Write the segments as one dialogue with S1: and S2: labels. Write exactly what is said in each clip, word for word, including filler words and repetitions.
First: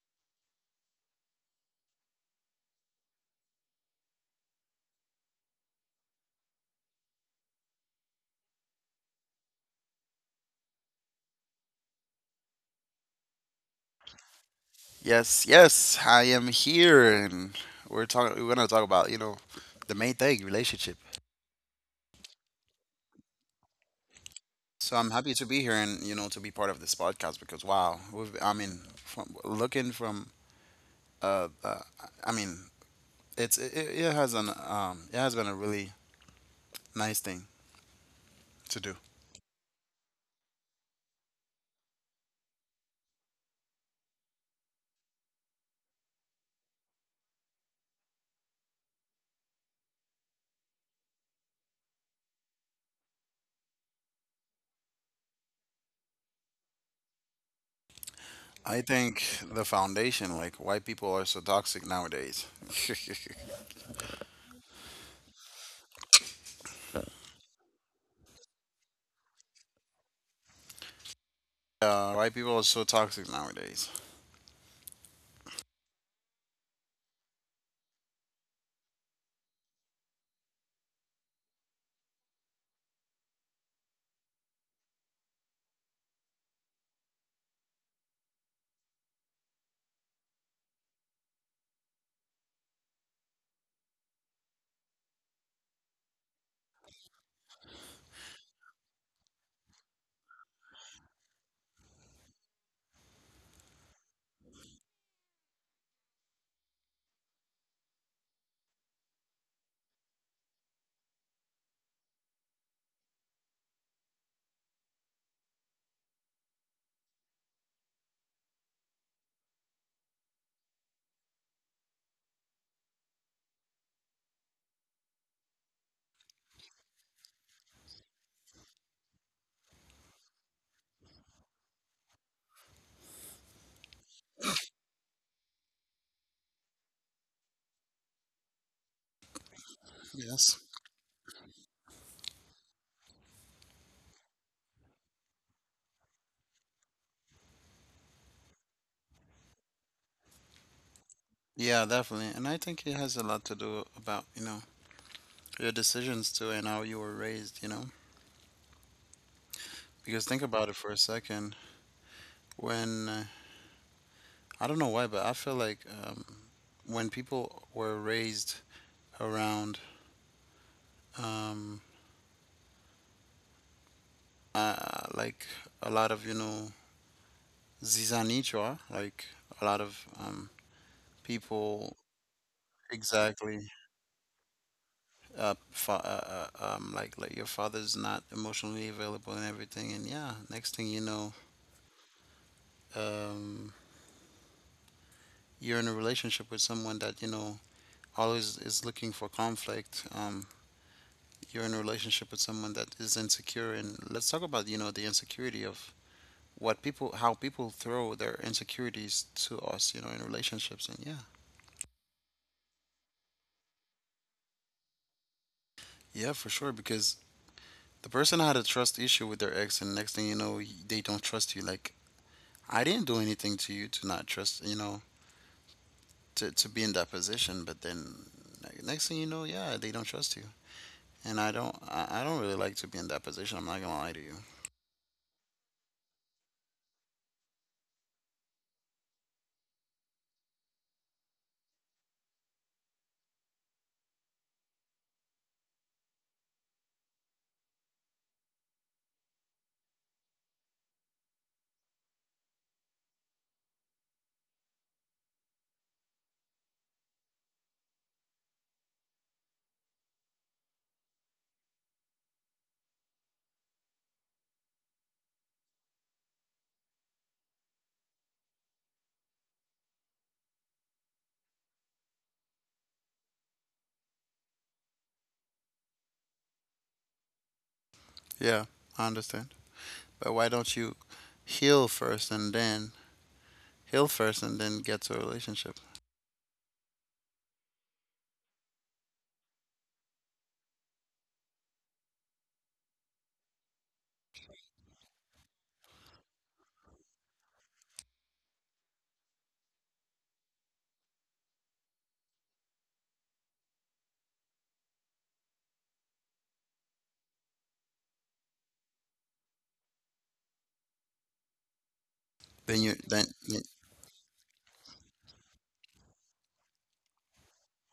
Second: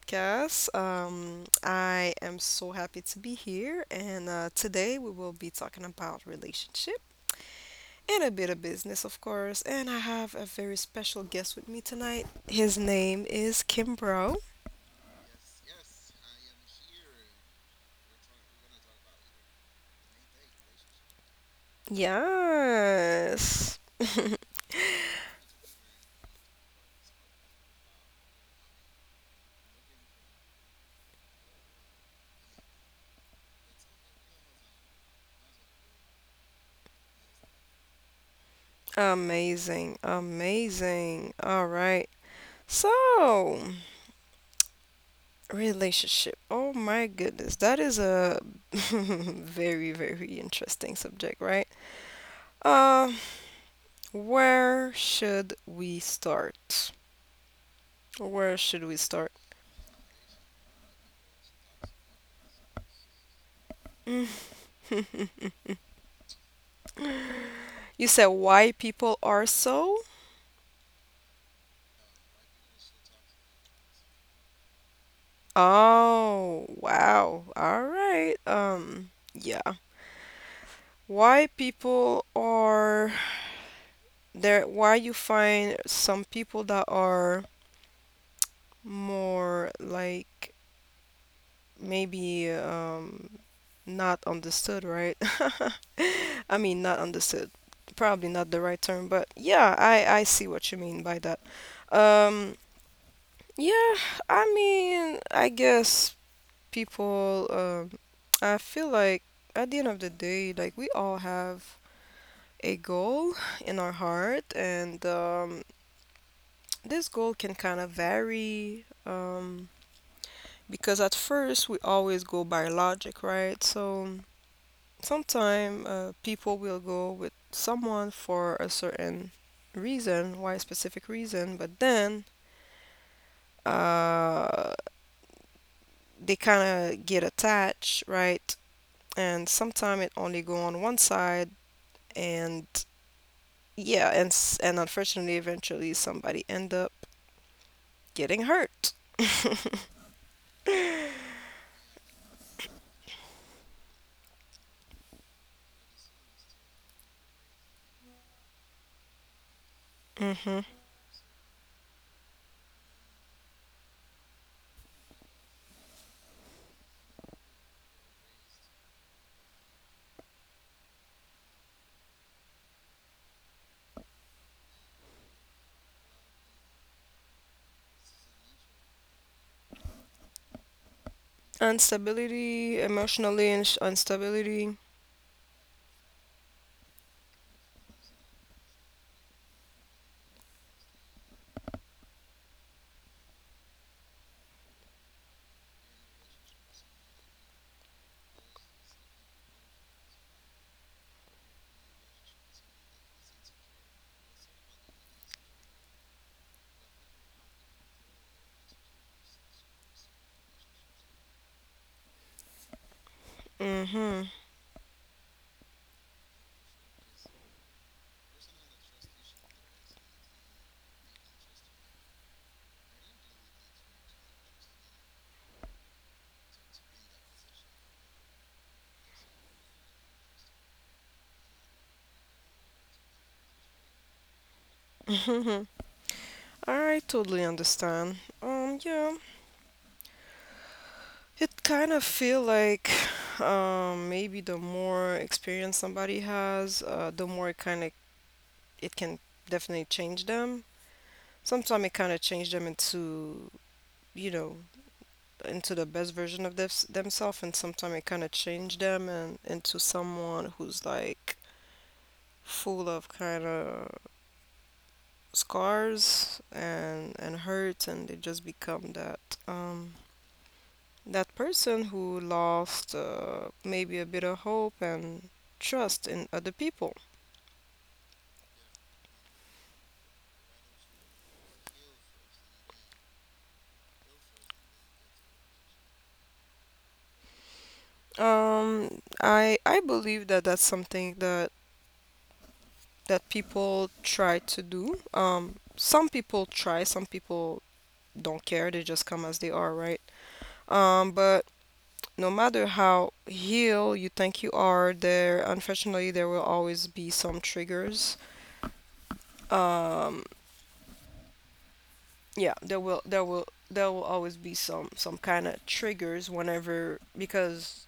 S1: podcast. Um, I am so happy to be here, and uh, today we will be talking about relationship and a bit of business, of course. And I have a very special guest with me tonight. His name is Kimbro.
S2: Yes, yes, I am here, and we're talking. We're gonna talk about you know the main thing, relationship.
S1: Yes,
S2: So I'm happy to be here and you know to be part of this podcast because wow, we've, I mean, from looking from uh, uh I mean, it's it, it it has an um it has been a really nice thing to do.
S1: amazing, amazing. All right, so. Relationship. Oh my goodness, that is a very, very interesting subject, right? Uh, where should we start? Where should
S2: I
S1: we
S2: think
S1: start?
S2: the foundation, like why people are so toxic nowadays.
S1: You said why people are so?
S2: Uh, why people are so toxic nowadays.
S1: Oh, wow. All right. Um, yeah. Why people are there, why you find some people that are more like maybe um not understood, right? I mean, not understood. Probably not the right term, but yeah, I I see what you mean by that. Um, yeah, I mean, I guess people. Um, I feel like at the end of the day, like we all have a goal in our heart, and um, this goal can kind of vary. Um, because at first we always go by logic, right? So Sometimes uh, people will go with someone for a certain reason, why specific reason, but then uh, they kind of get attached, right? And sometimes it only go
S2: Yes.
S1: on one side, and yeah, and s- and unfortunately, eventually somebody end up getting hurt.
S2: Yeah, definitely, and I think it has a lot to do about you know your decisions too and how you were raised, you know? Because think
S1: Mm-hmm.
S2: about it for a second. When, uh, I don't know why, but I feel like um, when people were raised around, um, uh, like a lot of, you know, zizanichwa, like a lot of um, people.
S1: Instability, emotionally
S2: Exactly.
S1: ins- instability.
S2: Uh, fa- uh, uh, um, like like your father's not emotionally available and everything, and yeah, next thing you know, um, you're in a relationship with someone that you know always is looking for conflict. Um, you're in a relationship with someone that is insecure, and let's talk about, you know, the insecurity of what people, how people throw their insecurities to us, you know, in relationships. And yeah,
S1: Mm-hmm.
S2: yeah, for sure, because the person had a trust issue with their ex, and next thing you know, y- they don't trust you. Like, I didn't do anything to you to not trust, you know, to, to be in that position, but then like, next thing you know, yeah, they don't trust you. And I don't, I, I don't really like to be in that position. I'm not gonna lie to you.
S1: All right, totally understand. Um, yeah. It kind of feel like um, maybe the more experience somebody has, uh, the more it kind of it can definitely change them. Sometimes it kind of change them into, you know, into the best version of thems themselves, and sometimes it kind of change them and into someone who's like full of kind of scars and and hurt, and they just become that. Um, That person who lost uh, maybe a bit of hope and trust in other people.
S2: Yeah, I understand. But why don't you heal first and then heal first and then get to a relationship?
S1: Um, I I believe that that's something that that people try to do. Um, some people try, some people don't care. They just come as they are, right? Um, but no matter how healed you think you are, there unfortunately there will always be some triggers. Yeah,
S2: Then
S1: there
S2: you
S1: will
S2: then.
S1: there will there will always be some some kind of triggers whenever because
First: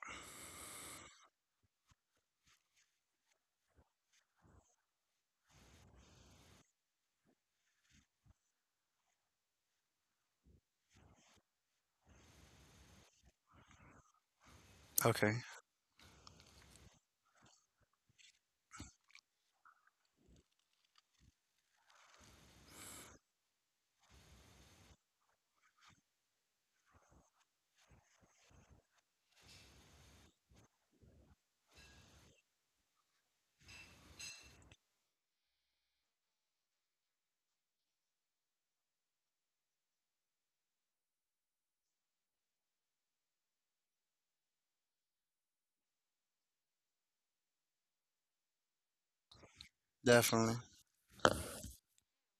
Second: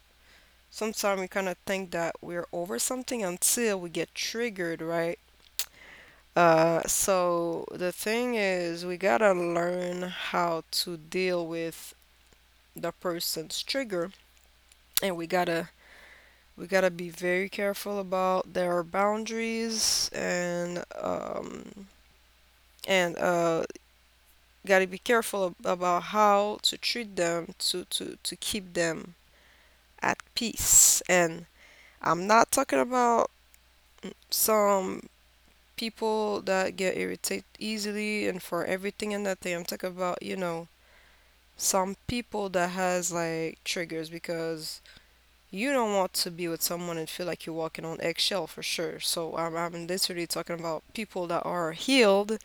S1: sometimes we kind of think that we're over something until we get triggered, right? Uh, so the thing is, we gotta learn how to deal with the person's trigger, and we
S2: Okay.
S1: gotta we gotta be very careful about their boundaries and um and uh gotta be careful ab- about how to treat them to to to keep them at peace. And I'm not talking about some people that get irritated easily and for everything and that thing. I'm talking about, you know, some people that has like triggers because you don't want to be with someone and feel like you're walking on eggshell for sure. So I'm, I'm literally talking
S2: Definitely.
S1: about people that are healed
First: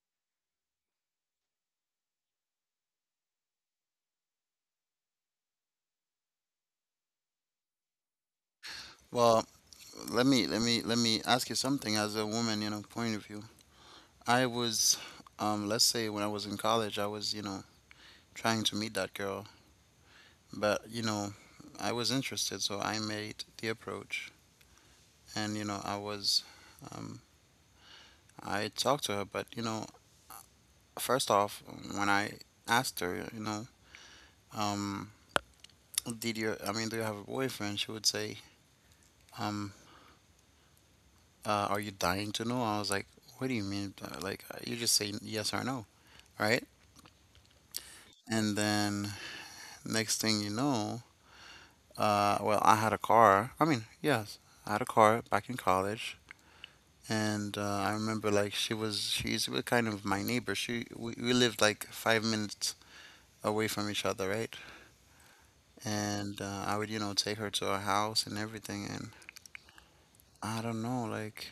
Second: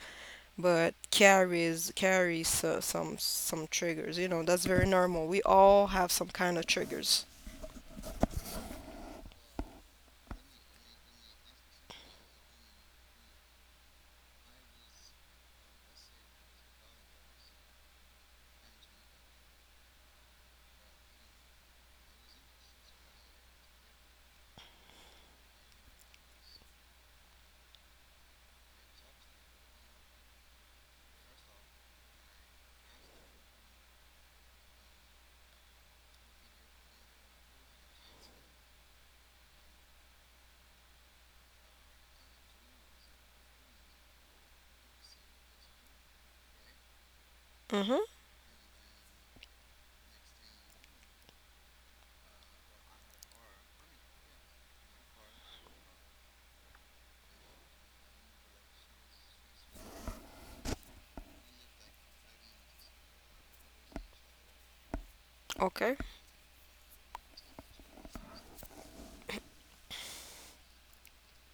S1: but carries carries so, some some triggers. You know, that's very normal. We all have some kind of triggers.
S2: Well, let me let me let me ask you something as a woman, you know, point of view. I was um let's say when I was in college, I was, you know, trying to meet that girl, but you know, I was interested, so I made the approach and you know, I was um I talked to her, but you know, first off, when I asked her, you know, um did you i mean do you have a boyfriend? She would say um uh, are you dying to know? I was like, what do you mean? Uh, like uh, you just say yes or no, right?
S1: Mm-hmm.
S2: And then next thing you know, uh well, I had a car, I mean, yes, I had a car back in college. And uh, I remember like she was she's wa- kind of my neighbor. She, we, we lived like five minutes away from each other, right?
S1: Okay.
S2: And uh, I would, you know, take her to her house and everything, and I don't know, like,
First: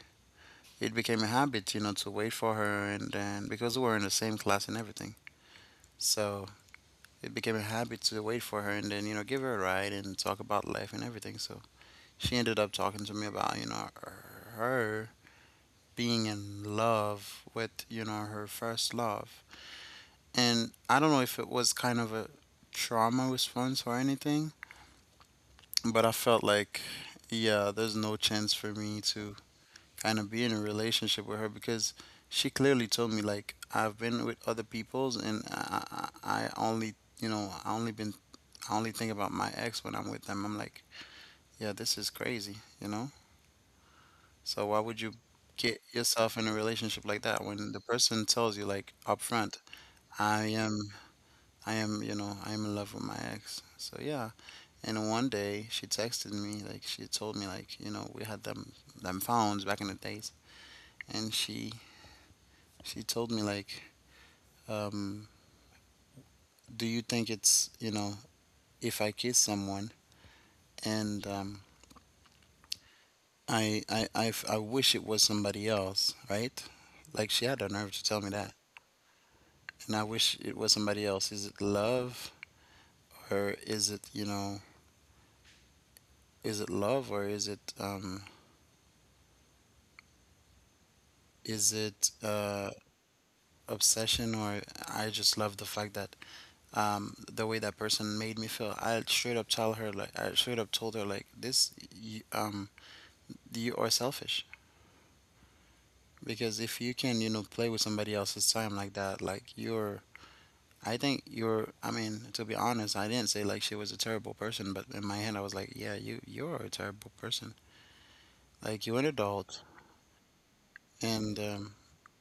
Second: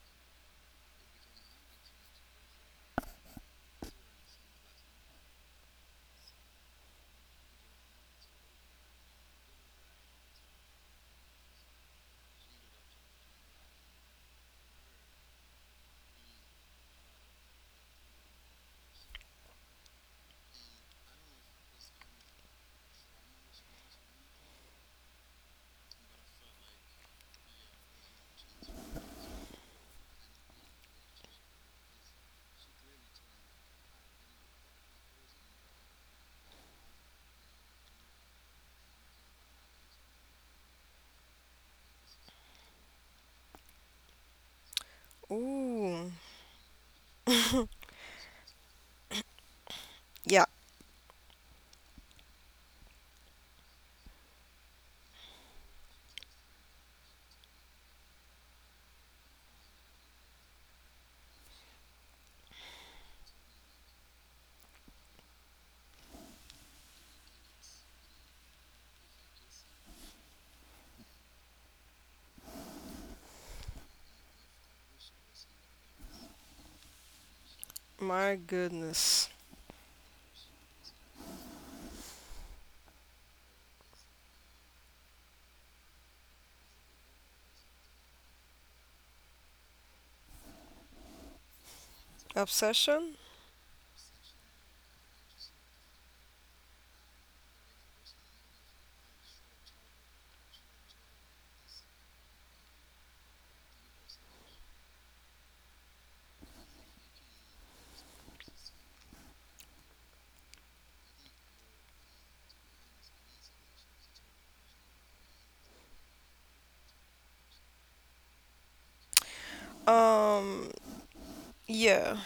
S2: it became a habit, you know, to wait for her, and then because we were in the same class and everything, so it became a habit to wait for her and then, you know, give her a ride and talk about life and everything. So she ended up talking to me about, you know her being in love with, you know her first love, and I don't know if it was kind of a trauma response or anything, but I felt like yeah, there's no chance for me to kind of be in a relationship with her because she clearly told me like, I've been with other people's and I, I, I only, you know I only been, I only think about my ex when I'm with them. I'm like, yeah, this is crazy, you know. So why would you get
S1: Ooh.
S2: yourself in a relationship like that when the person tells you like upfront,
S1: Yeah.
S2: I am, I am you know I am in love with my ex. So yeah, and one day she texted me like she told me like, you know, we had them them phones back in the days, and she she told me like, um, do you think it's, you know, if I kiss someone and, um, I, I I f- I wish it was somebody else, right? Like, she had the nerve to tell me
S1: My
S2: that,
S1: goodness.
S2: and I wish it was somebody else. Is it love or is it, you know, is it love or is it, um, is it uh,
S1: Obsession?
S2: obsession? Or I just love the fact that, um, the way that person made me feel. I straight up tell her like, I straight up told her like this: you, um you are selfish. Because if you can, you know, play with somebody else's time like that, like you're, I think you're, I mean, to be honest, I didn't say like she was a terrible person, but in my head, I was like, yeah, you, you're a terrible person. Like, you're an adult
S1: Um,
S2: and, um,
S1: yeah.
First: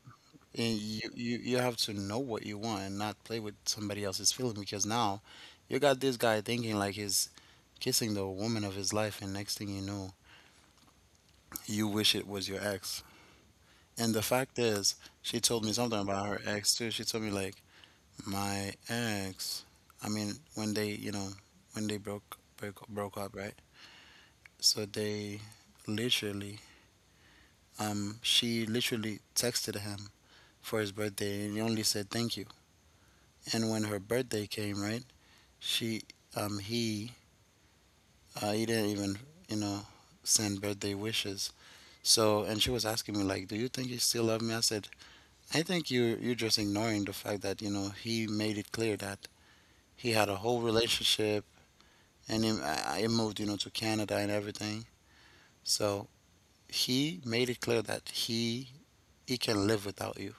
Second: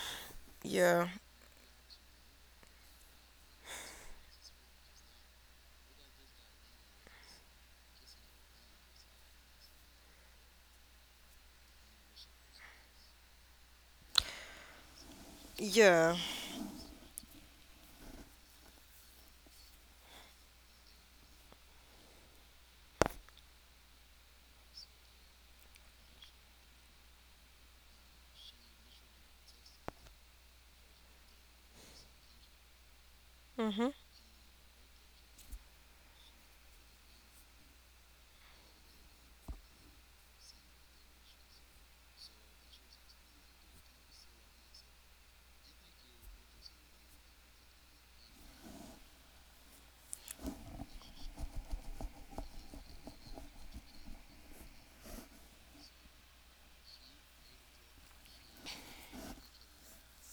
S2: and you,
S1: Yeah.
S2: you, you have to know what you want and not play with somebody else's feeling because now you got this guy thinking like he's kissing the woman of his life, and next thing you know, you wish it was your ex. And the fact is, she told me something
S1: Yeah.
S2: about her ex too. She told me like, my ex, I mean, when they, you know, when they broke broke, broke up, right? So they literally, um, she literally texted him for his birthday, and he only said thank you. And when
S1: Mhm.
S2: her birthday came, right? She, um, he, uh, he didn't even, you know, send birthday wishes. So, and she was asking me like, "Do you think you still love me?" I said, "I think you you're just ignoring the fact that, you know, he made it clear that he had a whole relationship and then I moved, you know, to Canada and everything. So he made it clear that he he can live without you.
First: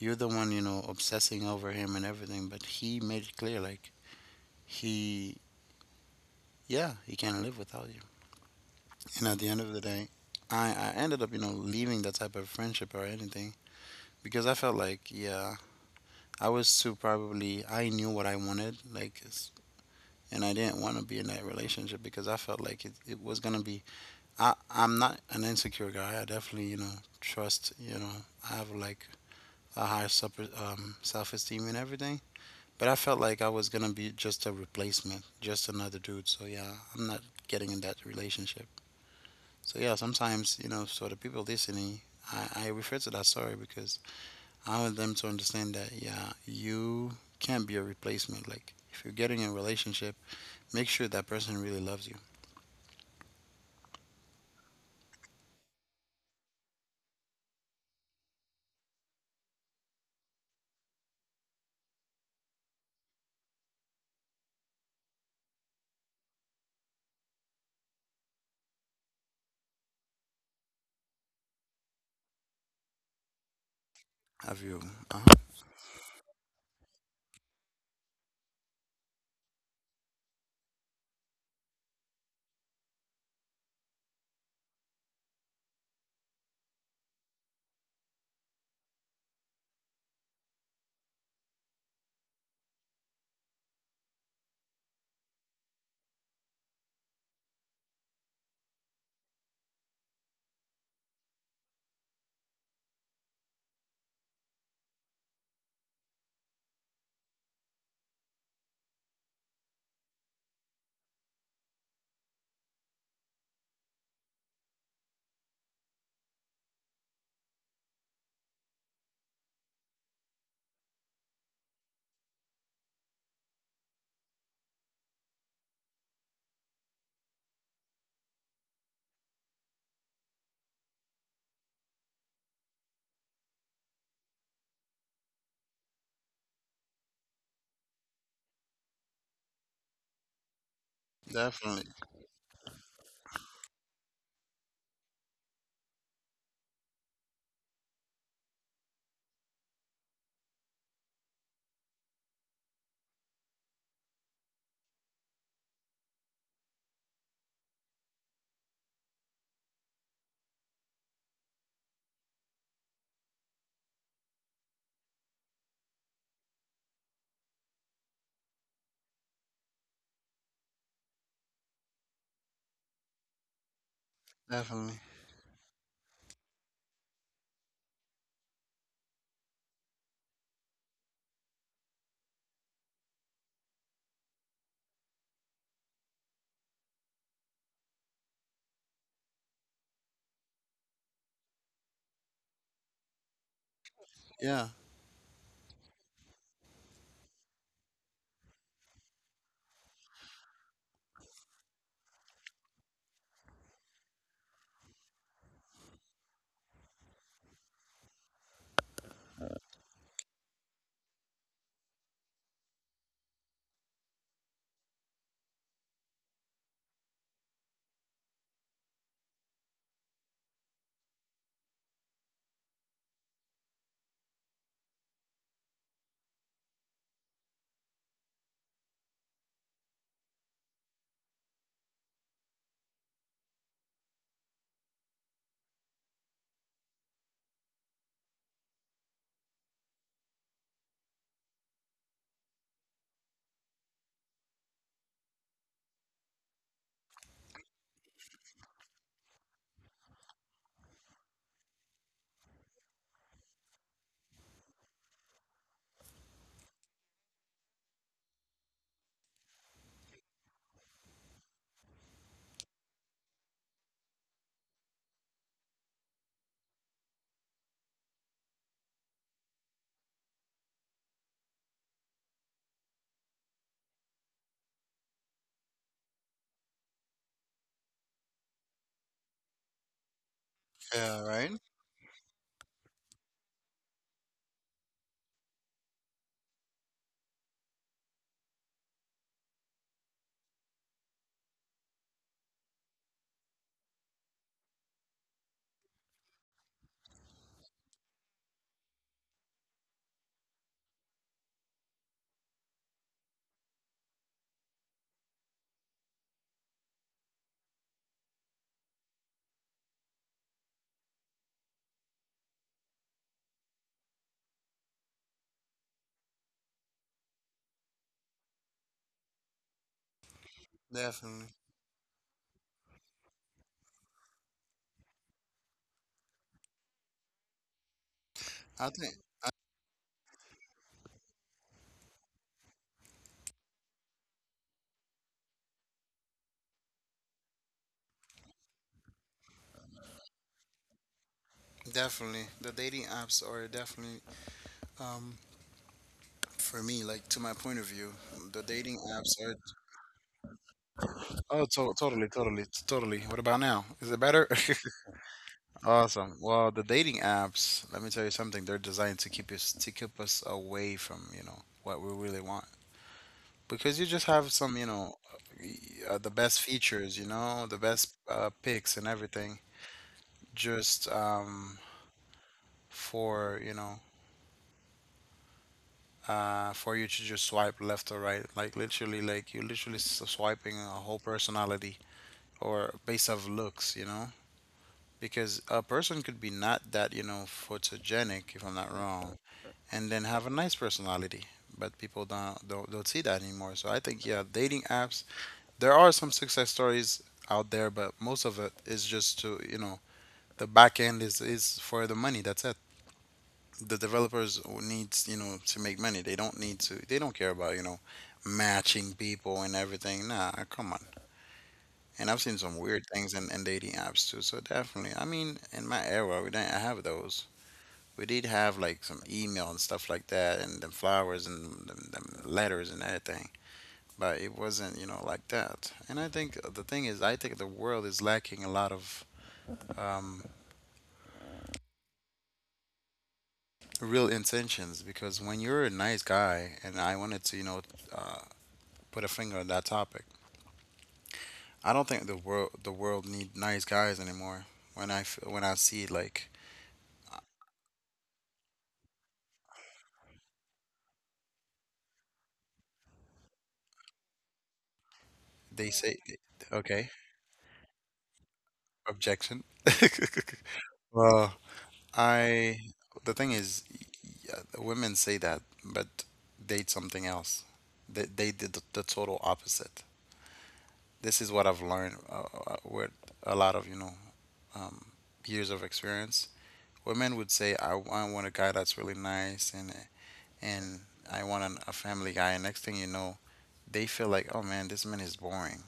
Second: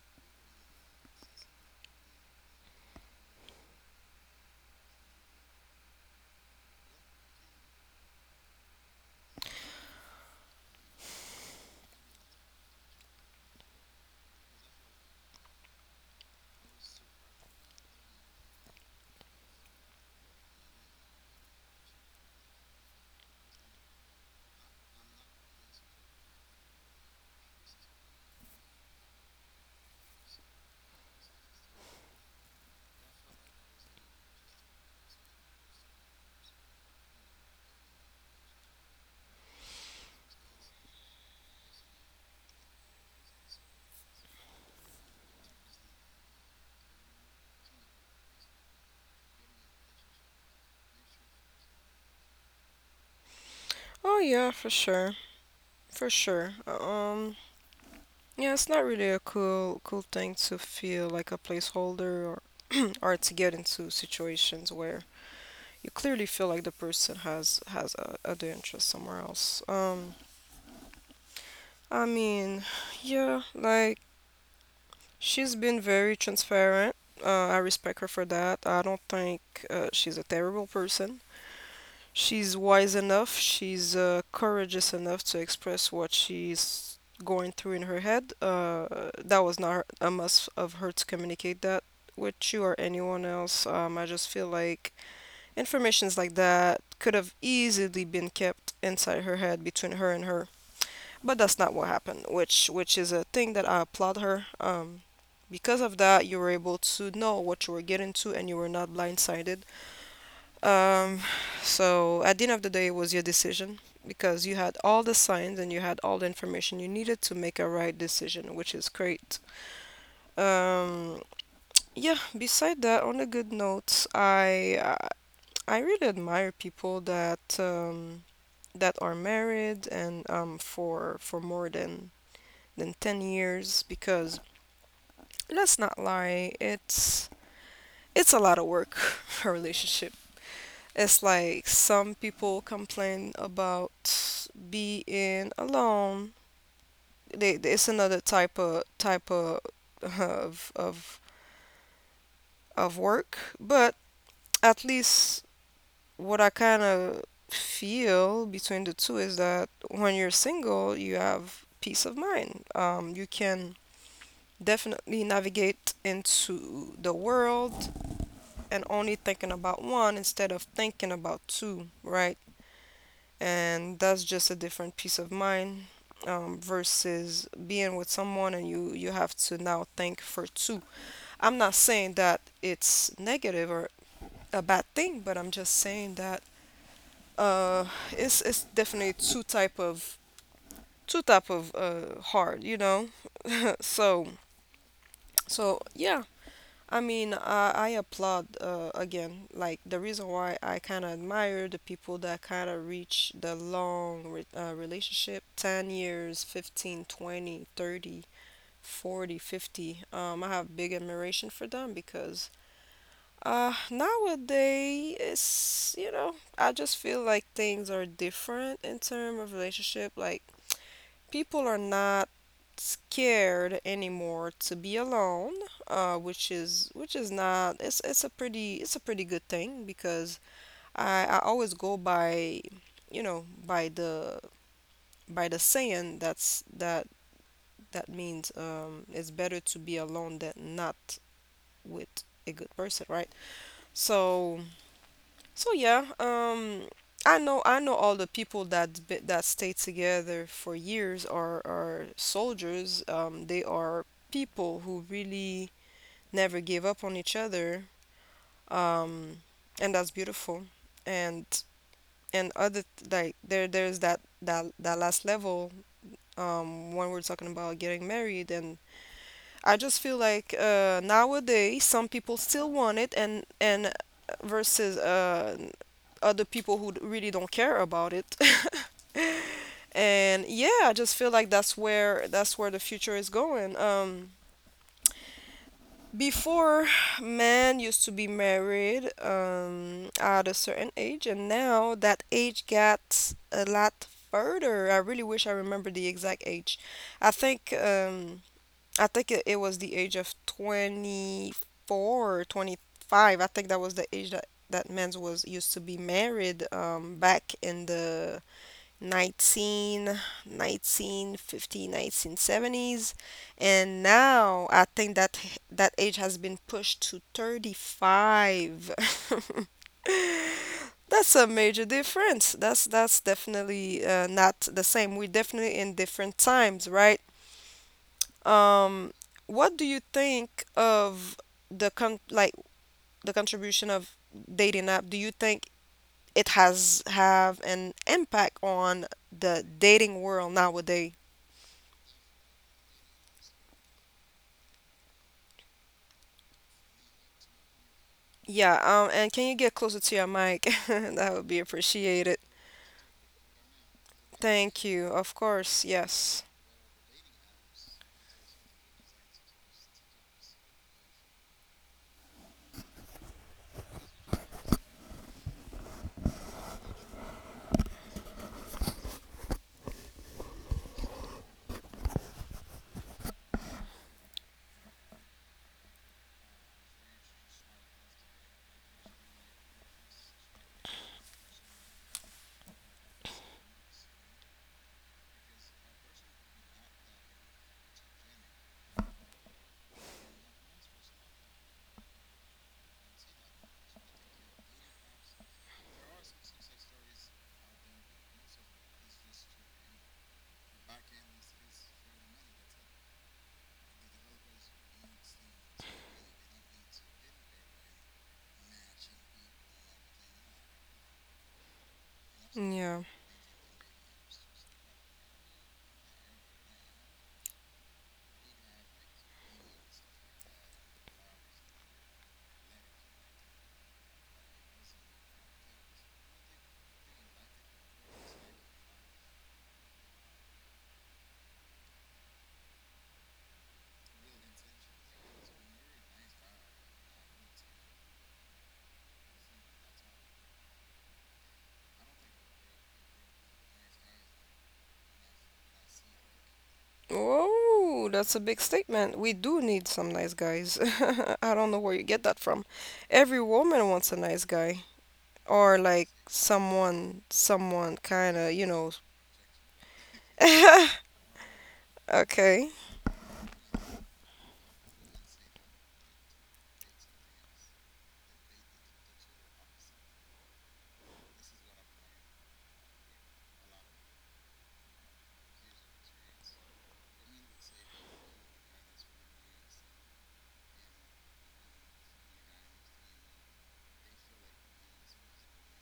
S2: You're the one, you know, obsessing over him and everything, but he made it clear like, he, yeah, he can live without you." And at the end of the day, I I ended up, you know, leaving that type of friendship or anything because I felt like yeah, I was too, probably I knew what I wanted like it's- and I didn't want to be in that relationship because I felt like it, it was going to be, I, I'm not an insecure guy. I definitely, you know, trust, you know, I have like a high super, um, self esteem and everything. But I felt like I was gonna be just a replacement, just another dude. So yeah, I'm not getting in that relationship. So yeah, sometimes, you know, so the people listening, I, I refer to that story because I want them to understand that yeah, you can't be a replacement. Like, if you're getting in a relationship, make sure that person really loves you.
S1: Oh yeah, for sure. For sure. Um yeah, it's not really a cool cool thing to feel like a placeholder or or to get into situations where you clearly feel like the person has has a other interest somewhere else. Um, I mean, yeah, like
S2: Have you? Uh huh.
S1: she's been very transparent. Uh, I respect her for that. I don't think uh, she's a terrible person. She's wise enough, she's uh, courageous enough to express what she's going through in her head. Uh, that was not her- a must of her to communicate that with you or anyone else. Um, I just feel like informations like that could have easily been kept inside her head between her and her, but that's not what happened, which which is a thing that I applaud her. Um, because of that, you were able to know what you were getting to and you were not blindsided um, so at the end of the day, it was your decision because you had all the signs and you had all the information you needed to make a right decision, which is great. Um, yeah, beside that, on a good note, I I I really admire people that um, that are married and um, for for more than than ten years because let's not lie, it's it's a lot of work, a relationship. It's like
S2: Definitely,
S1: some people complain about being alone. They, they- it's another type of type of of of of work, but at least what I kind of feel between the two is that when you're single, you have peace of mind. Um, you can definitely navigate into the world and only thinking about one instead of thinking about two, right? And that's just a different
S2: definitely.
S1: peace of mind um, versus being with someone and you you have to now think for two. I'm not saying that it's negative or a bad thing, but I'm just saying that uh, it's it's definitely two type of two type of uh, hard, you know. Uh, So
S2: Yeah.
S1: so yeah, I mean, I, I applaud uh, again. Like the reason why I kind of admire the people that kind of reach the long re uh, relationship, ten years, fifteen, twenty, thirty, forty, fifty. Um, I have big admiration for them because uh, nowadays it's, you know, I just feel like things are different in terms of relationship. Like people are not scared anymore to be alone, uh, which is which is not it's it's a pretty it's a pretty good thing because I, I always go by you know by the by the saying that's that that means um, it's better to be alone than not with a good person, right? So So yeah, um, I know I know all the people that be- that stay together for years are are soldiers. Um, they are people who really never gave up on each other. Um, and that's beautiful. And and other th- like there there's that that that last level um when we're talking about getting married and. I just feel like uh, nowadays some people still want it, and and versus uh, other people who d- really don't care about it. And yeah, I
S2: Yeah,
S1: just feel
S2: right?
S1: like that's where that's where the future is going. Um, before men used to be married um, at a certain age, and now that age got a lot further. I really wish I remember the exact age. I think. Um, I think it, it was the age of twenty-four or twenty-five. I think that was the age that that men was used to be married um, back in the nineteen nineteen fifty, nineteen seventies, and now I think that h- that age has been pushed to thirty-five. That's
S2: Definitely.
S1: a major difference. That's that's definitely uh, not the same. We're definitely in different times, right?
S2: I think
S1: Um, what do you think of the con like the contribution of dating app? Do you think it has have an impact on the dating world nowadays?
S2: definitely the dating apps are definitely, um for me, like, to my point of view, the
S1: Yeah,
S2: dating
S1: um,
S2: apps
S1: and can
S2: are
S1: you get closer to your mic? That would be
S2: Oh, to- totally,
S1: appreciated.
S2: totally, totally. What about now? Is it better?
S1: Thank you. Of course,
S2: Awesome.
S1: yes.
S2: Well, the dating apps, let me tell you something, they're designed to keep us to keep us away from, you know, what we really want. Because you just have some, you know, uh, the best features, you know, the best uh, pics and everything, just, um, for, you know, uh, for you to just swipe left or right. Like literally, like you're literally swiping a whole personality, or based off looks, you know? Because a person could be not that, you know, photogenic, if I'm not wrong, and then have a nice personality. But people don't, don't don't see that anymore. So I think yeah, dating apps. There are some success stories out there, but most of it is just to, you know, the back end is is for the money. That's it. The developers needs, you know, to make money. They don't need to. They don't care about, you know, matching people and everything. Nah, come on. And I've seen some weird
S1: Yeah.
S2: things in, in dating apps too. So definitely, I mean, in my era, we didn't have those. We did have like some email and stuff like that, and them flowers and them, them letters and everything. But it wasn't, you know, like that. And I think the thing is, I think the world is lacking a lot of, um, real intentions because when you're a nice guy, and I wanted to, you know, Uh, put a finger on that topic. I don't think the world the world need nice guys anymore. When I f- when I see like
S1: Oh, that's a big statement. We do need some nice guys. I don't know where you get that from. Every woman wants a nice guy. Or
S2: they
S1: like
S2: say, okay,
S1: someone someone kind of you know
S2: objection. Well,
S1: okay
S2: I, the thing is, yeah, women say that, but date something else. They they did the, the total opposite. This is what I've learned uh, uh, with a lot of you know um, years of experience. Women would say, I, I want a guy that's really nice and and I want an, a family guy. And next thing you know, they feel like, oh man, this man is boring.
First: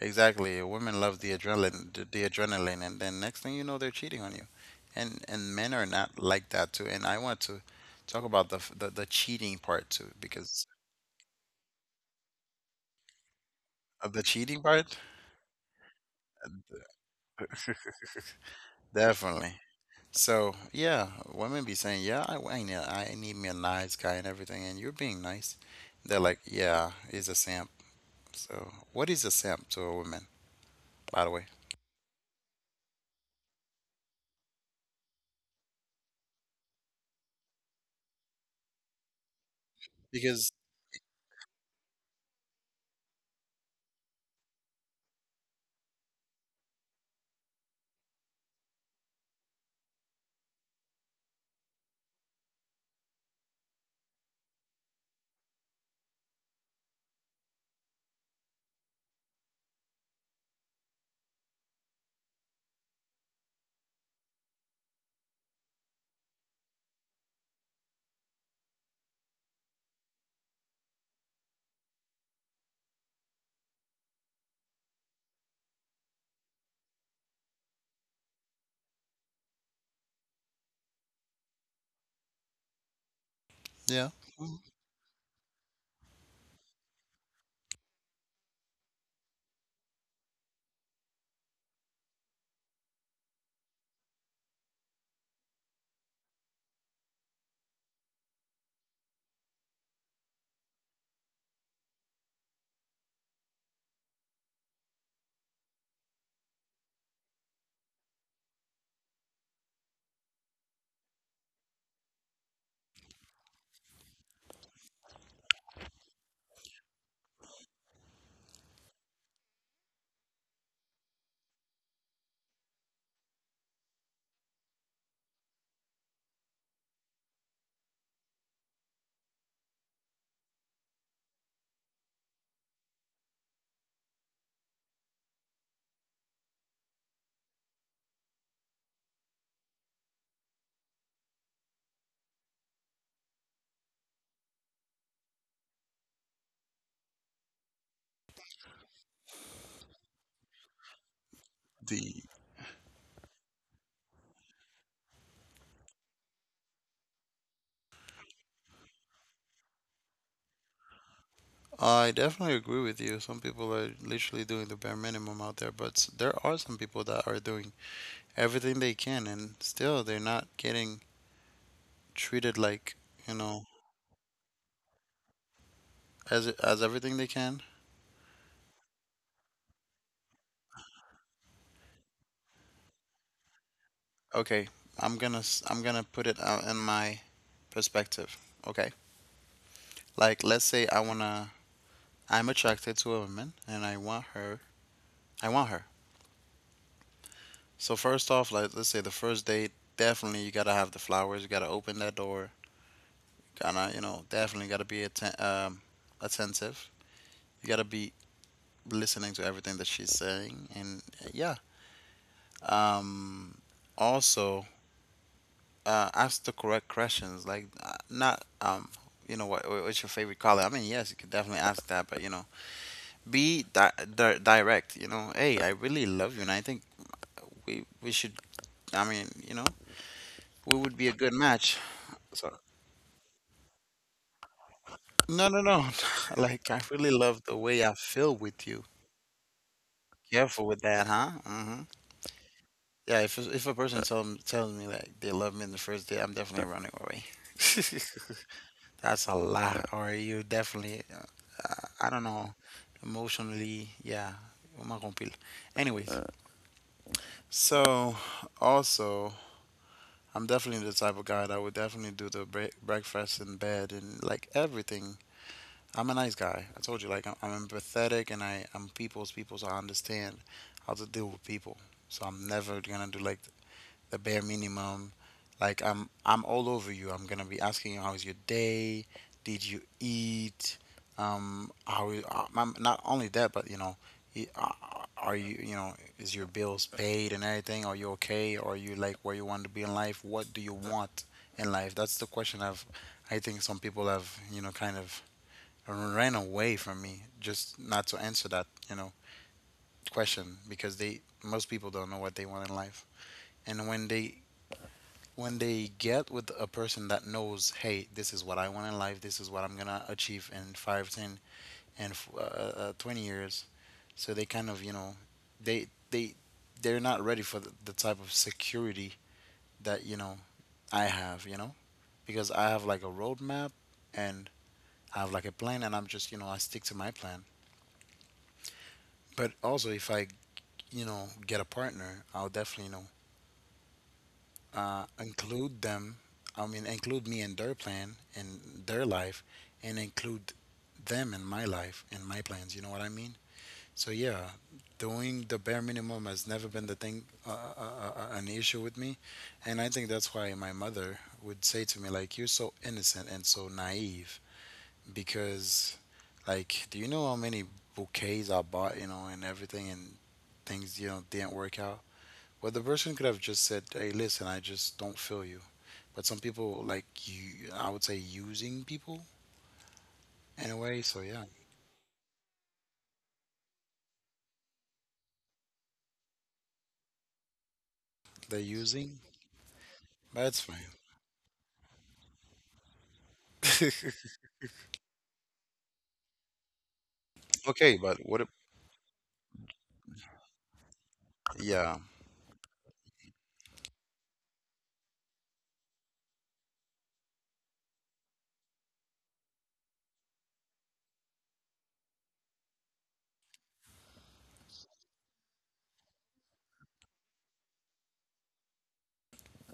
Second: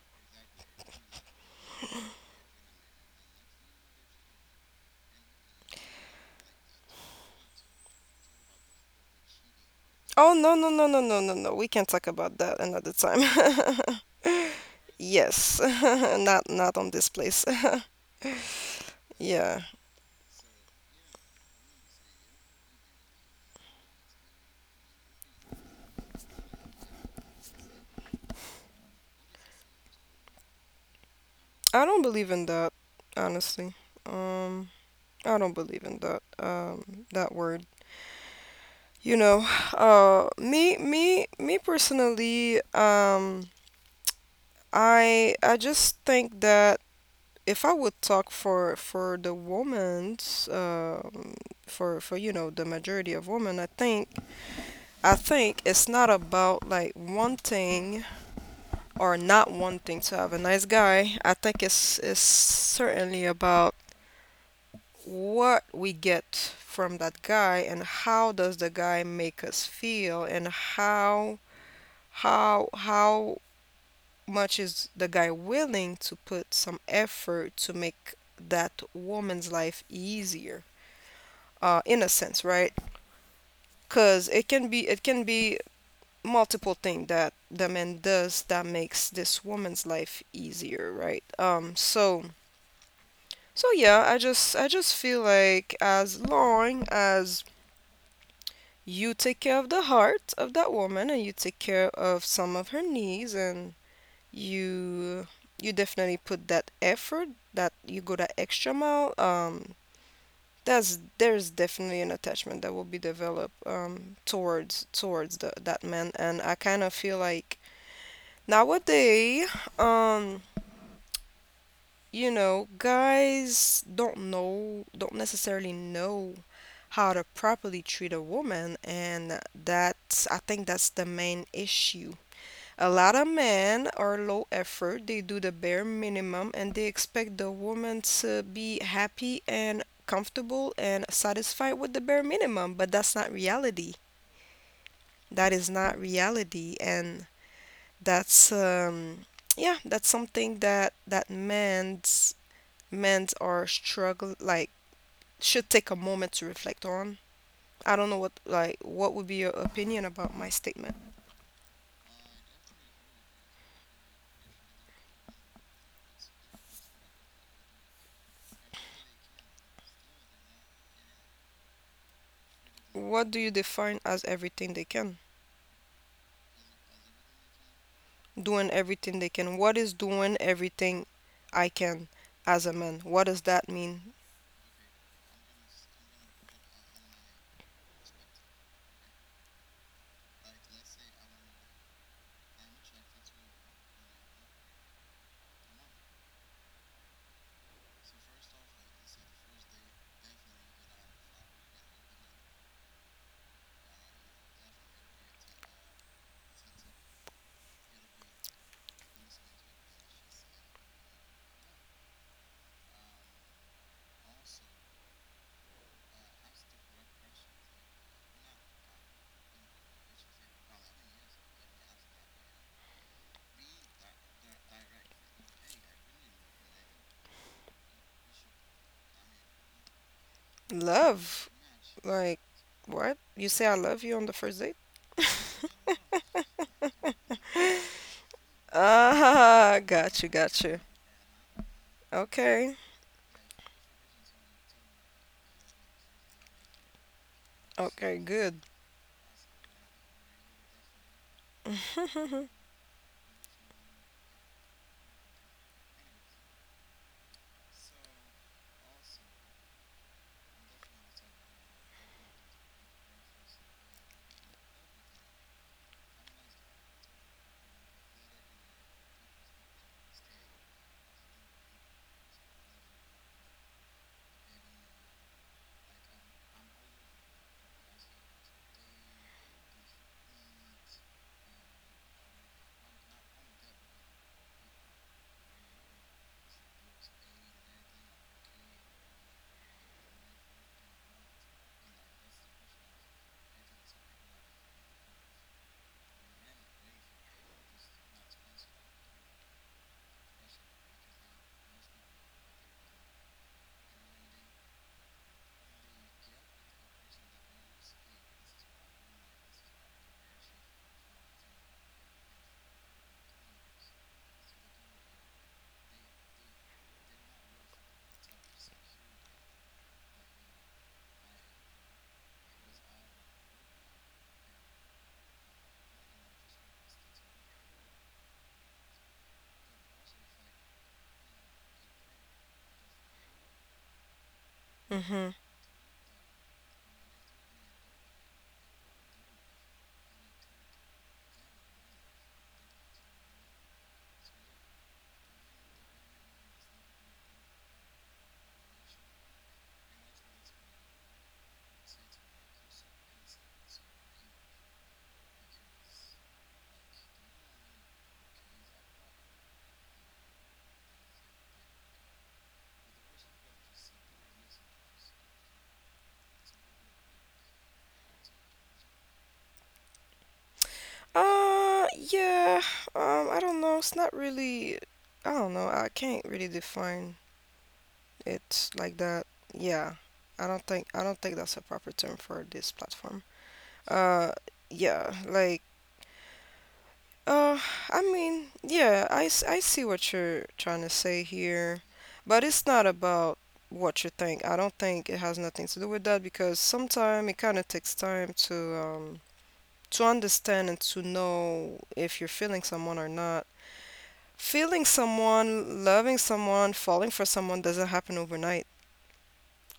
S2: Exactly. Women love the adrenaline, the, the adrenaline, and then next thing you know, they're cheating on you. And and men are not like that too. And I want to talk about the f- the, the cheating part too,
S1: oh no
S2: because
S1: no no no no no no we can talk about that another time
S2: of the cheating part,
S1: yes not not on this place
S2: definitely.
S1: yeah,
S2: So yeah, women be saying, yeah, I, I need I need me a nice guy and everything, and you're being nice. They're like, yeah, he's a simp. So what is a simp to a woman, by the way?
S1: I don't believe in that honestly um I don't believe in that um that word you know uh
S2: Because.
S1: me me me personally um i i just think that if I would talk for for the women's um, for for you know the majority of women, I think I think it's not about like wanting or not wanting to have a nice guy. I think it's it's certainly about what we get from that guy and how does the guy make us feel and how how how much is the guy willing to put some effort to make that woman's life easier uh, innocence, right?
S2: Yeah.
S1: Because it
S2: Mhm.
S1: can be it can be multiple things that the man does that makes this woman's life easier, right? Um, so so yeah, I just I just feel like as long as you take care of the heart of that woman and you take care of some of her needs and you you definitely put that effort, that you go that extra mile. um There's there's definitely an attachment that will be developed um, towards towards the, that man, and I kind of feel like nowadays, um, you know, guys don't know don't necessarily know how to properly treat a woman, and that's I think that's the main issue. A lot of men are low effort, they do the bare minimum and they expect the woman to be happy and comfortable and satisfied with the bare minimum, but that's not reality. That is not reality. And that's um Yeah, that's something that that men's
S2: The
S1: men's are struggle, like, should take a moment to reflect on. I don't know what, like, what would be your opinion about my statement?
S2: I definitely agree with you. Some people are literally doing the bare minimum out there, but s- there are some people that are doing everything they can, and still they're not getting treated like,
S1: What do
S2: you
S1: you
S2: know,
S1: define as everything they can?
S2: as as everything they can.
S1: Doing everything they can. What is doing everything I can as a man? What does that mean?
S2: Okay, I'm gonna s- I'm gonna put it out in my perspective. Okay, like let's say I wanna I'm attracted to a woman and I want her. I want her. So first off, like let's say the first date, definitely you gotta have the flowers. You gotta open that door. Kinda, you know, definitely gotta be atten- um, attentive. You gotta be listening to everything that she's saying, and uh, yeah. Um, also, uh, ask the correct questions. Like, uh, not um, you know, what what- what's your favorite color? I mean, yes, you could definitely ask that, but you know, be di- di- direct. You know, hey, I really love you, and I think we we should. I mean, you know, we would be a good
S1: Love?
S2: match.
S1: Like,
S2: So,
S1: what? You say I love you on the first date?
S2: no, no, no. Like, I really love the way I feel with you.
S1: Ah, got you, got
S2: Careful
S1: you.
S2: with that, huh? Hmm.
S1: Okay.
S2: Yeah, if if a person tell, me- tells me like they love me in the first day, I'm definitely running away.
S1: Okay, good.
S2: That's a lot, or you definitely, uh, I don't know, emotionally, yeah. I'm not gonna peel. Anyways, so also, I'm definitely the type of guy that would definitely do the bre- breakfast in bed and like everything. I'm a nice guy. I told you, like I'm, I'm empathetic and I I'm people's people, so I understand how to deal with people. So I'm never gonna do like the bare minimum. Like I'm I'm all over you. I'm gonna be asking you, how's your day? Did you eat? Um, how is- uh, I'm not only that, but you know, y- uh, are you you know is your bills paid and everything? Are you okay? Are you like where you want to be in life? What do you want in life? That's the question I've I think some people have, you know kind of ran away from me just not to answer that you know question, because they most people don't know what they want in life. And when they when they get with a person that knows, hey, this is what I want in life, this is what I'm gonna achieve in five, ten, and uh, uh, uh, twenty years, so they kind of, you know, they they they're not ready for the, the type of security that, you know, I have, you know, because I have like a roadmap, and I have like a plan, and I'm just, you know, I stick to my plan. But also, if I, you know, get a partner, I'll definitely, you know, uh,
S1: Mm-hmm.
S2: include them. I mean, include me in their plan and their life, and include them in my life and my plans. You know what I mean? So yeah, doing the bare minimum has never been the thing, uh, uh, uh, uh, an issue with me, and I think that's why my mother would say to me like, "You're so innocent and so naive," because, like, do you know how many bouquets I bought, you know, and everything, and things you know didn't work out well, the person could have just said, "Hey, listen, I just don't feel you." But some people, like you, I would say, using people in a way. So yeah,
S1: Uh, yeah. Um, I don't know. It's not really. I don't know. I can't really define
S2: they're
S1: it like
S2: using,
S1: that. Yeah. I
S2: but
S1: don't
S2: it's
S1: think
S2: fine.
S1: I don't think that's a proper term for this platform. Uh, yeah, like, uh, I
S2: Okay, but what?
S1: mean,
S2: if-
S1: yeah, I, s- I see what you're trying to say here,
S2: Yeah,
S1: but it's not about what you think. I don't think it has nothing to do with that because sometimes it kind of takes time to, um, to understand and to know if you're feeling someone or not. Feeling someone, loving someone, falling for someone doesn't happen overnight.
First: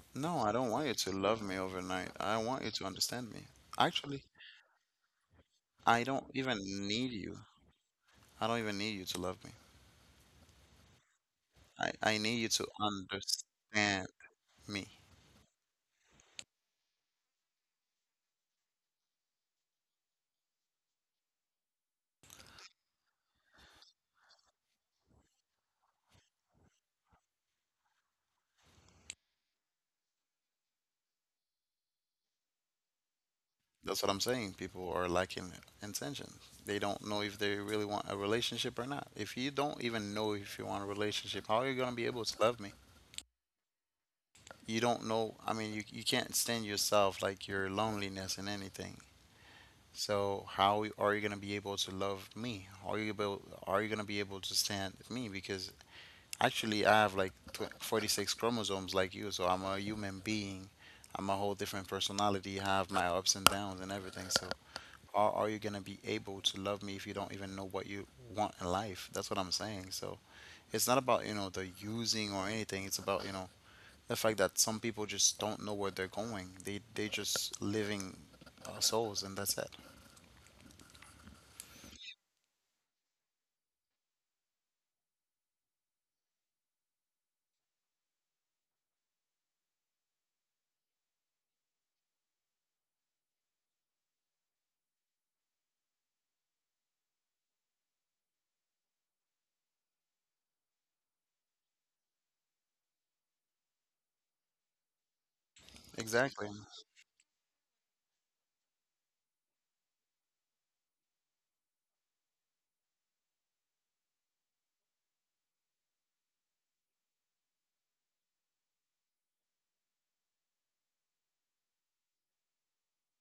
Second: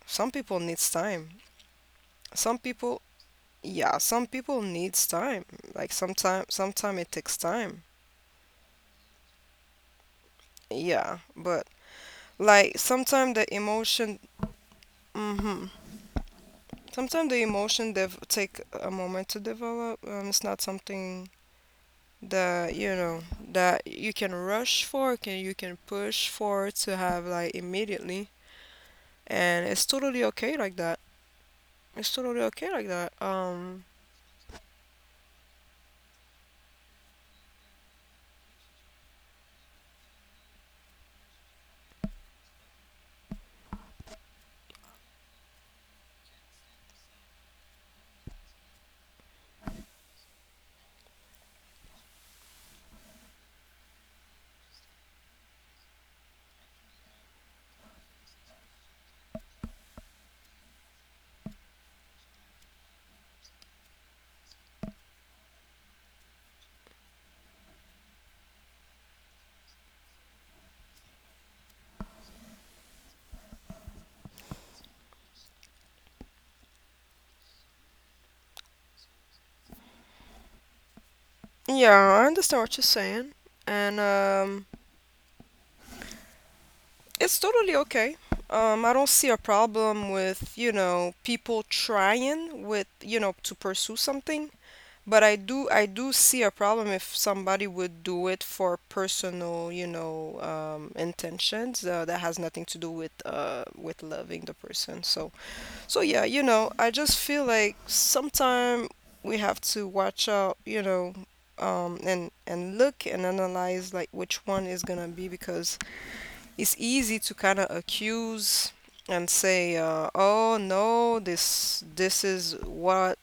S1: Some
S2: no, I
S1: people
S2: don't want
S1: needs
S2: you to
S1: time.
S2: love me overnight. I
S1: Some
S2: want you to
S1: people,
S2: understand me.
S1: yeah,
S2: Actually,
S1: some people needs time. Like
S2: I don't
S1: sometimes,
S2: even
S1: sometimes
S2: need
S1: it
S2: you.
S1: takes time.
S2: I don't even need you to love me.
S1: Yeah, but
S2: I I need you to
S1: like sometimes the
S2: understand
S1: emotion,
S2: me.
S1: mm-hmm, sometimes the emotion dev take a moment to develop. Um, it's not something that you know that you can rush for, can you can push for to have like immediately, and it's totally okay like that. It's totally okay like that. Um,
S2: That's what I'm saying. People are lacking intention. They don't know if they really want a relationship or not. If you don't even know if you want a relationship, how are you gonna be able to love me? You don't know. I mean, you you can't stand yourself, like your loneliness and anything. So how are you gonna be able to love me? How are you able? Are you gonna be able to stand me? Because actually, I have like tw- forty-six chromosomes like you, so I'm a human being. I'm a whole different personality. I have my ups and downs and everything. So Or are you gonna be able to love me if you don't even know what you want in life? That's what I'm saying. So it's not about, you know, the using or anything. It's about, you know, the fact that some people just don't know where they're going. They they just living uh, souls, and that's it.
S1: yeah, I understand what you're saying, and um, it's totally okay. Um, I don't see a problem with, you know, people trying with, you know, to pursue something. But I do I do see a problem if somebody would do it for personal, you know, um, intentions uh, that has nothing to do with uh, with loving the person. So so yeah, you
S2: Exactly.
S1: know, I just feel like sometime we have to watch out, you know, um, and and look and analyze like which one is gonna be, because it's easy to kind of accuse and say, uh, oh no, this this is what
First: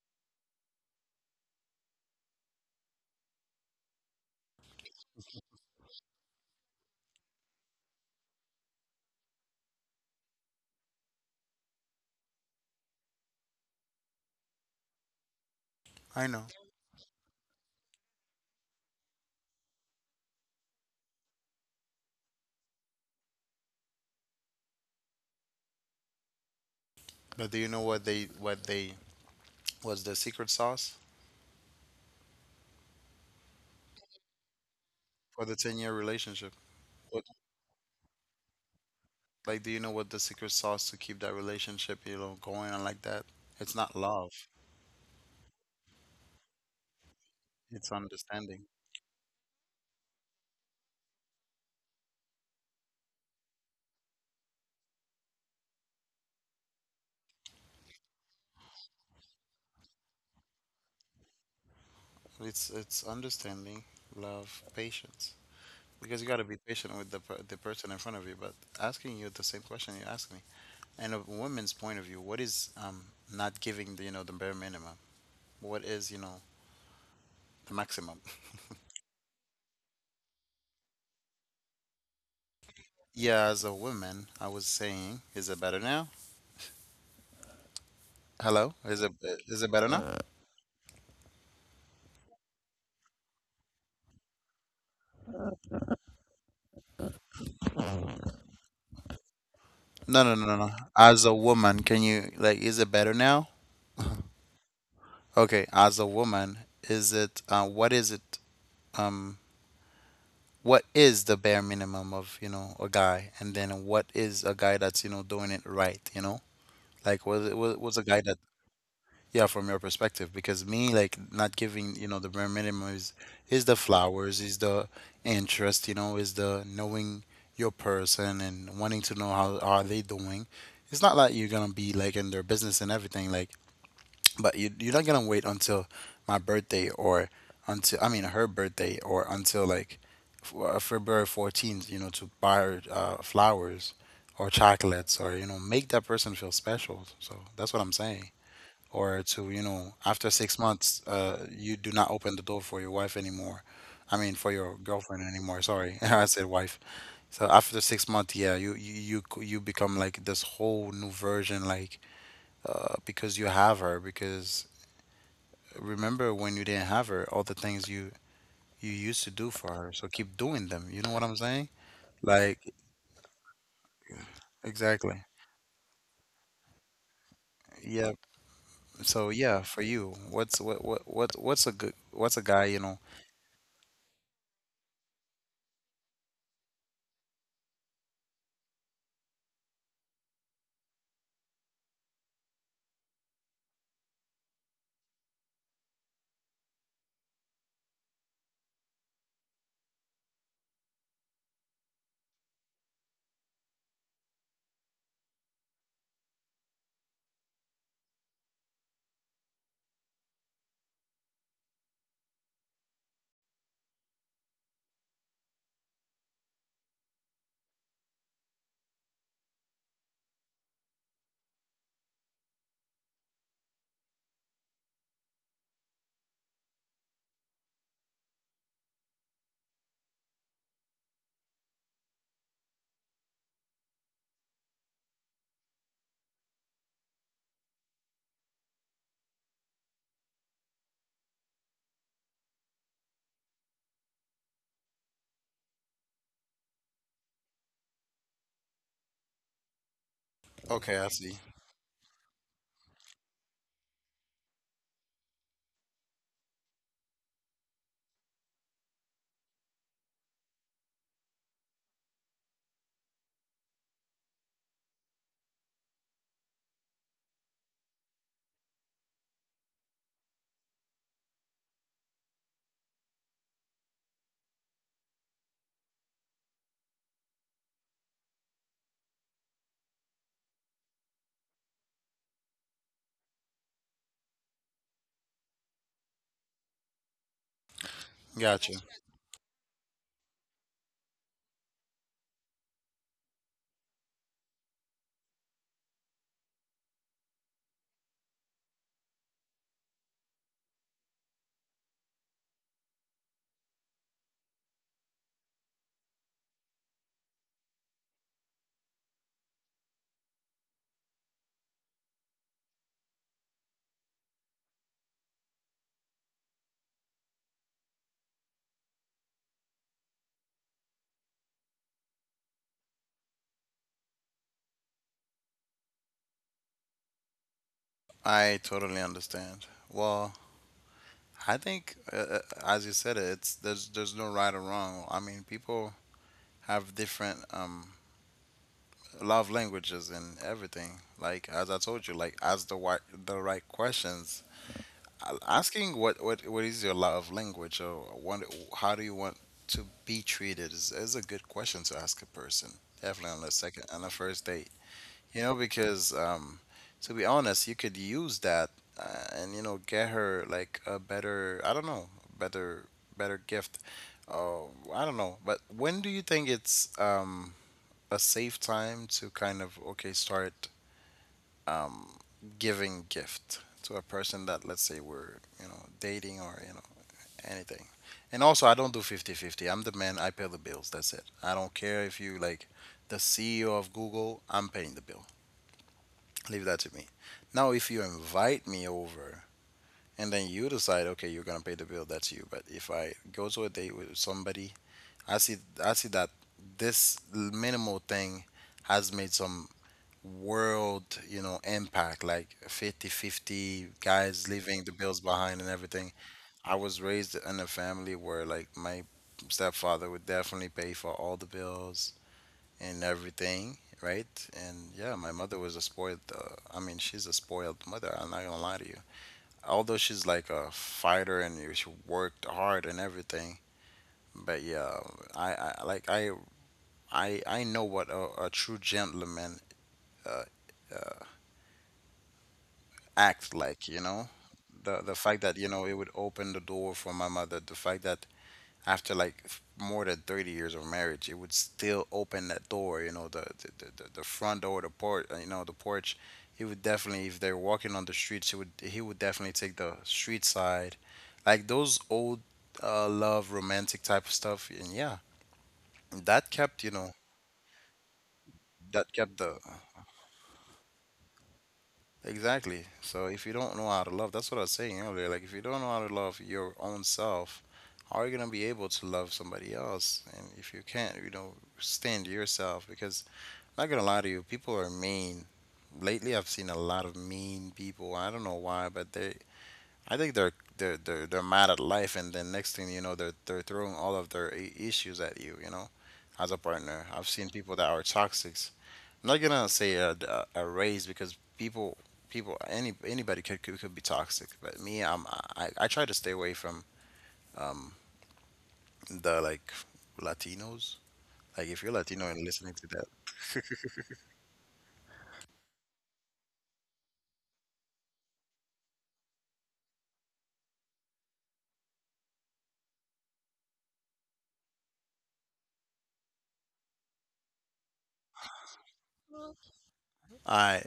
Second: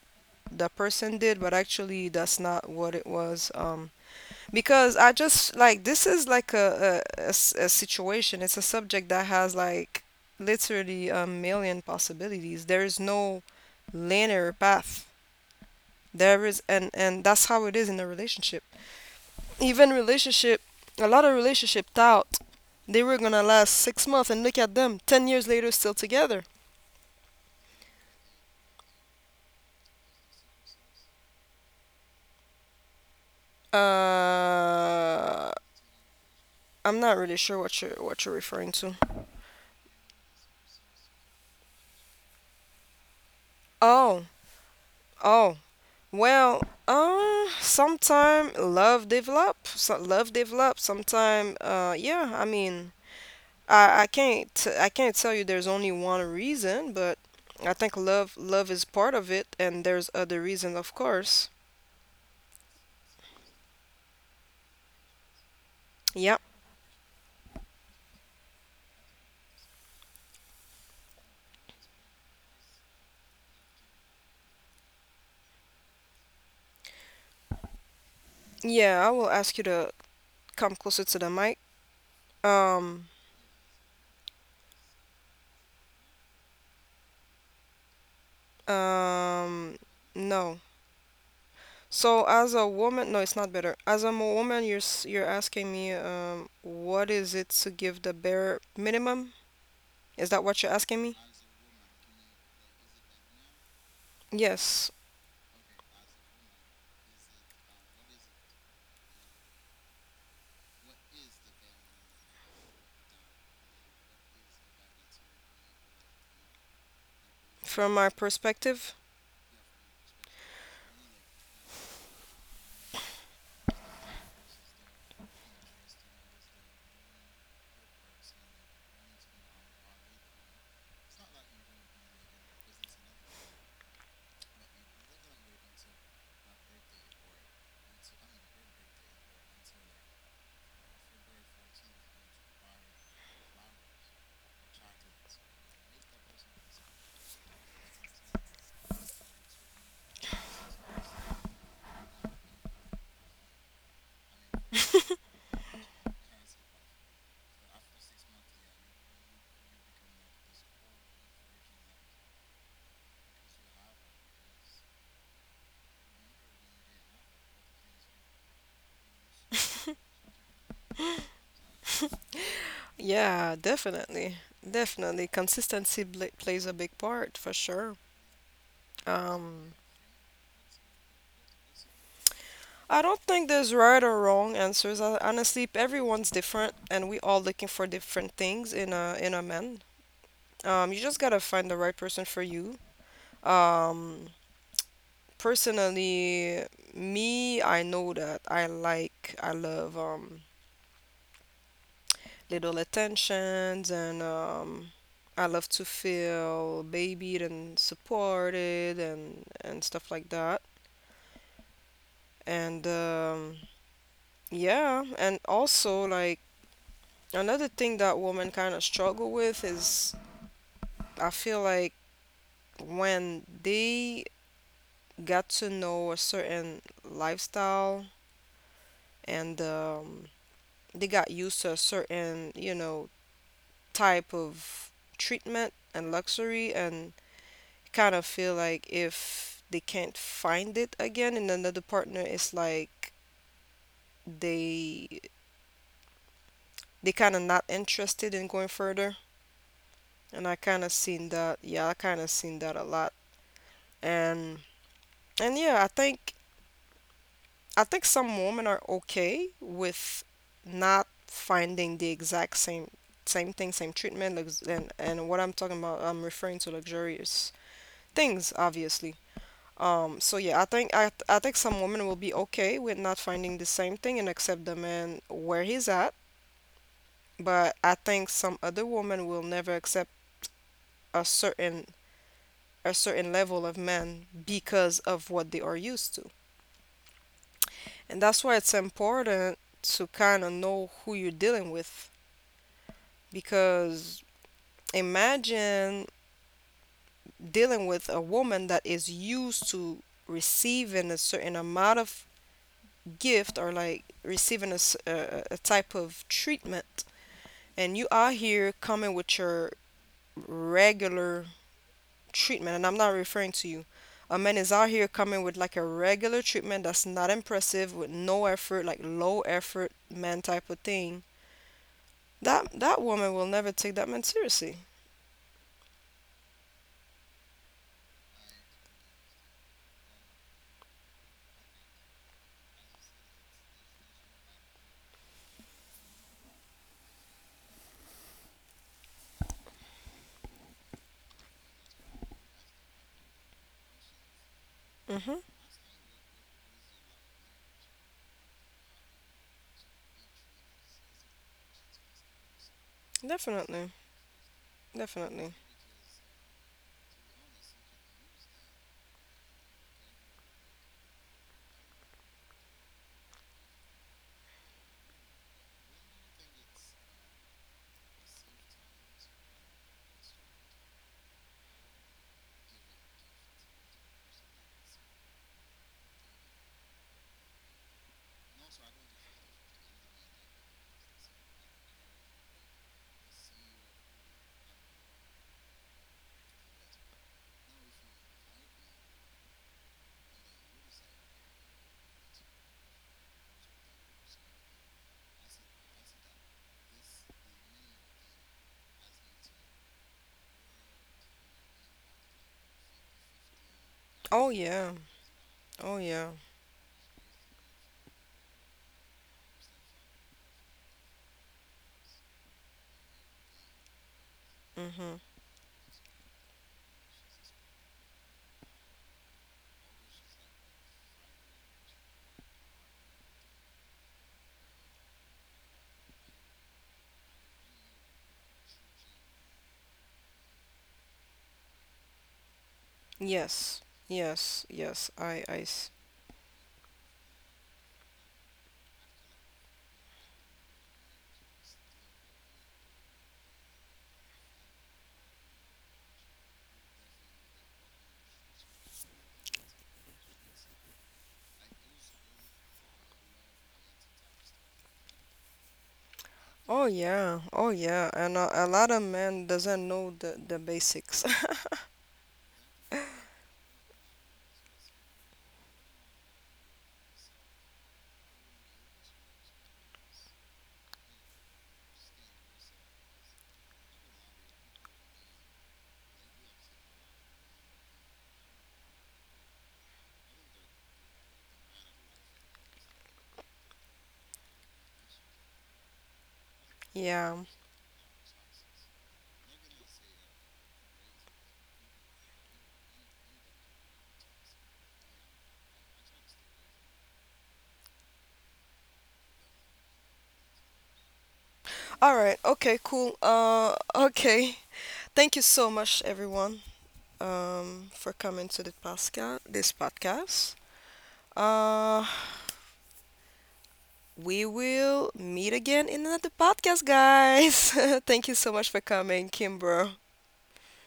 S1: the person did, but actually that's not what it was. Um, because I just like this is like a, a- a s- a situation. It's a subject that has like literally a million possibilities. There is no linear path.
S2: I know.
S1: There is, and and that's how it is in a relationship. Even relationship, a lot of relationship thought they were gonna last six months, and look at them, ten years later, still together.
S2: But do you know what they what they was, the secret sauce for
S1: Uh,
S2: the ten year relationship?
S1: I'm not
S2: What
S1: really sure what you're what you're referring to.
S2: Like, do you know what the secret sauce to keep that relationship, you know, going on like that? It's not
S1: Oh,
S2: love.
S1: oh, well, um,
S2: It's
S1: sometime
S2: understanding.
S1: love develop, so love develop. Sometime, uh, yeah. I mean, I I can't t- I can't tell you there's only one reason, but I think love love is part of it, and there's other reasons, of course.
S2: It's it's understanding, love, patience. Because you
S1: Yeah,
S2: got to be patient with the per- the person in front of you. But asking you the same question you asked me, and a woman's point of view, what is um not giving the you know the bare minimum? What is you know the maximum?
S1: yeah. I will ask you to come closer to the mic. Um,
S2: Yeah, as a woman, I was saying, is it better now? Hello, is it is it
S1: um,
S2: better now? Uh,
S1: no. So as a woman, no, it's not better. As a mo- woman, you're s- you're asking me, um, what is it to give the bare minimum?
S2: No,
S1: Is
S2: no,
S1: that
S2: no, no,
S1: what you're
S2: no.
S1: asking me?
S2: As a woman, can you, like, is it better now?
S1: Yes,
S2: Okay, as a woman, is it, uh, what is it? Um. What is the bare minimum of you know a guy, and then what is a guy that's, you know doing it right you know Like, was it was,
S1: from
S2: was a
S1: my
S2: guy that,
S1: perspective,
S2: yeah, from your perspective? Because me, like, not giving, you know the bare minimum is is the flowers, is the interest, you know is the knowing your person and wanting to know how are they doing. It's not like you're gonna be like in their business and everything, like, but you, you're not gonna wait until my birthday or until, I mean, her birthday, or until like f- uh, February fourteenth, you know, to buy her uh, flowers or chocolates, or, you know, make that person feel special. So that's what I'm saying. Or to, you know after six months, uh, you do not open the door for your wife anymore. I mean, for your girlfriend anymore. Sorry, I said wife. So after six months, yeah, you you you c- you become like this whole new version, like, uh, because you have her, because remember when you didn't have her, all the things you you used to do for her. So keep doing them. You know what I'm saying? Like,
S1: yeah, definitely.
S2: exactly.
S1: Definitely. Consistency bl- plays a big part for sure.
S2: Yeah. So yeah,
S1: Um,
S2: for you, what's what what what what's a good what's a guy, you know?
S1: I don't think there's right or wrong answers. Uh, Honestly, everyone's different and we all looking for different things in a in a man. Um, you just gotta find the right person for you. Um, personally, me, I know that I like, I love um little attentions and um, I love to feel babied and supported and and stuff like that. And um, yeah, and also like another thing that women kind of struggle with is I feel like when they got to know a certain lifestyle and um, they got used to a certain, you know, type of treatment and luxury and kind of feel like if they can't find it again and another partner is like they they kind of not interested in going further, and I kind
S2: Okay,
S1: of
S2: I see.
S1: seen that. Yeah, I kind of seen that a lot. and and yeah, I think I think some women are okay with not finding the exact same same thing, same treatment, lux- and and what I'm talking about, I'm referring to luxurious things obviously. Um, so yeah, I think I I think some women will be okay with not finding the same thing and accept the man where he's at, but I think some other women will never accept a certain a certain level of man because of what they are used to. And that's why
S2: Gotcha.
S1: it's important to kind of know who you're dealing with, because imagine dealing with a woman that is used to receiving a certain amount of gift, or like receiving a, s- a- a type of treatment, and you are here coming with your regular treatment. And I'm not referring to you, a man is out here coming with like a regular treatment that's not impressive, with no effort, like low effort man type of thing. That that woman will never take that man seriously.
S2: I totally understand. Well, I think, uh, uh, as you said it, it's there's there's no right or wrong. I mean, people have different um love languages and everything. Like, as I told you, like, ask the right the right questions. A-
S1: Mm-hmm.
S2: asking what, what what is your love language, or what how do you want to be treated, is, is a good question to ask a person, definitely on the second,
S1: Definitely,
S2: on the first date, you know?
S1: definitely.
S2: Because, um to be honest, you could use that, uh, and, you know, get her like a better, I don't know, better better gift. Oh, I don't know. But when do you think it's, um a safe time to kind of, okay, start, um, giving gift to a person that, let's say, we're, you know, dating, or, you know, anything? And also, I don't do not do fifty fifty. I am the man. I pay the bills. That's it. I don't care if you like the C E O of Google, I'm paying the bill. Leave that to me. Now if you invite me over, and then you decide, okay, you're gonna pay the bill, that's you. But if I go to a date with somebody, i see I see that this minimal thing has made some world, you know, impact, like fifty-fifty guys
S1: Oh
S2: leaving the
S1: yeah,
S2: bills behind and
S1: oh
S2: everything.
S1: yeah.
S2: I was raised in a family where, like, my stepfather would definitely pay for all the bills and everything, right? And yeah,
S1: Mm-hmm.
S2: my mother was a spoiled, uh, I mean, she's a spoiled mother, I'm not gonna lie to you. Although she's like a fighter and she worked hard and everything, but yeah, I, I like I I I know what a, a true gentleman, uh, uh, act
S1: Yes,
S2: like you know
S1: yes,
S2: the
S1: yes.
S2: the fact
S1: I
S2: that, you
S1: I
S2: know, it would open the door for my mother, the fact that after like f- more than thirty years of marriage it would still open that door, you know, the the, the, the the front door, the porch, you know the porch he would definitely, if they're walking on the streets, he would he would definitely take the street side, like those old, uh, love romantic type of stuff. And yeah, that kept
S1: Oh
S2: you know
S1: yeah, oh yeah, and a, a lot of
S2: that kept
S1: men
S2: the.
S1: doesn't know the the basics.
S2: Exactly. So if you don't know how to love, that's what I was saying earlier. Like, if you don't know how to love your own self, how are you gonna be able to love somebody else? And if you can't, you know, stand yourself, because I'm not gonna lie to you, people are mean. Lately, I've seen a lot of mean people. I don't know why, but they, I think they're they're they're, they're mad at life, and then next thing you know, they're they're throwing all of their i- issues at you. You know, as a partner, I've
S1: Yeah.
S2: seen people that are toxic. I'm not gonna say a, a, a race, because people people any anybody could, could could be toxic. But me, I'm I, I try to stay away from um the like, Latinos. Like, if you're
S1: All
S2: Latino
S1: right.
S2: and listening
S1: Okay.
S2: to that,
S1: Cool. Uh. Okay. Thank you so much, everyone. Um, for coming to the Pascal this podcast. Uh, we will meet again in another podcast, guys. Thank you so much for coming, Kimber.
S2: I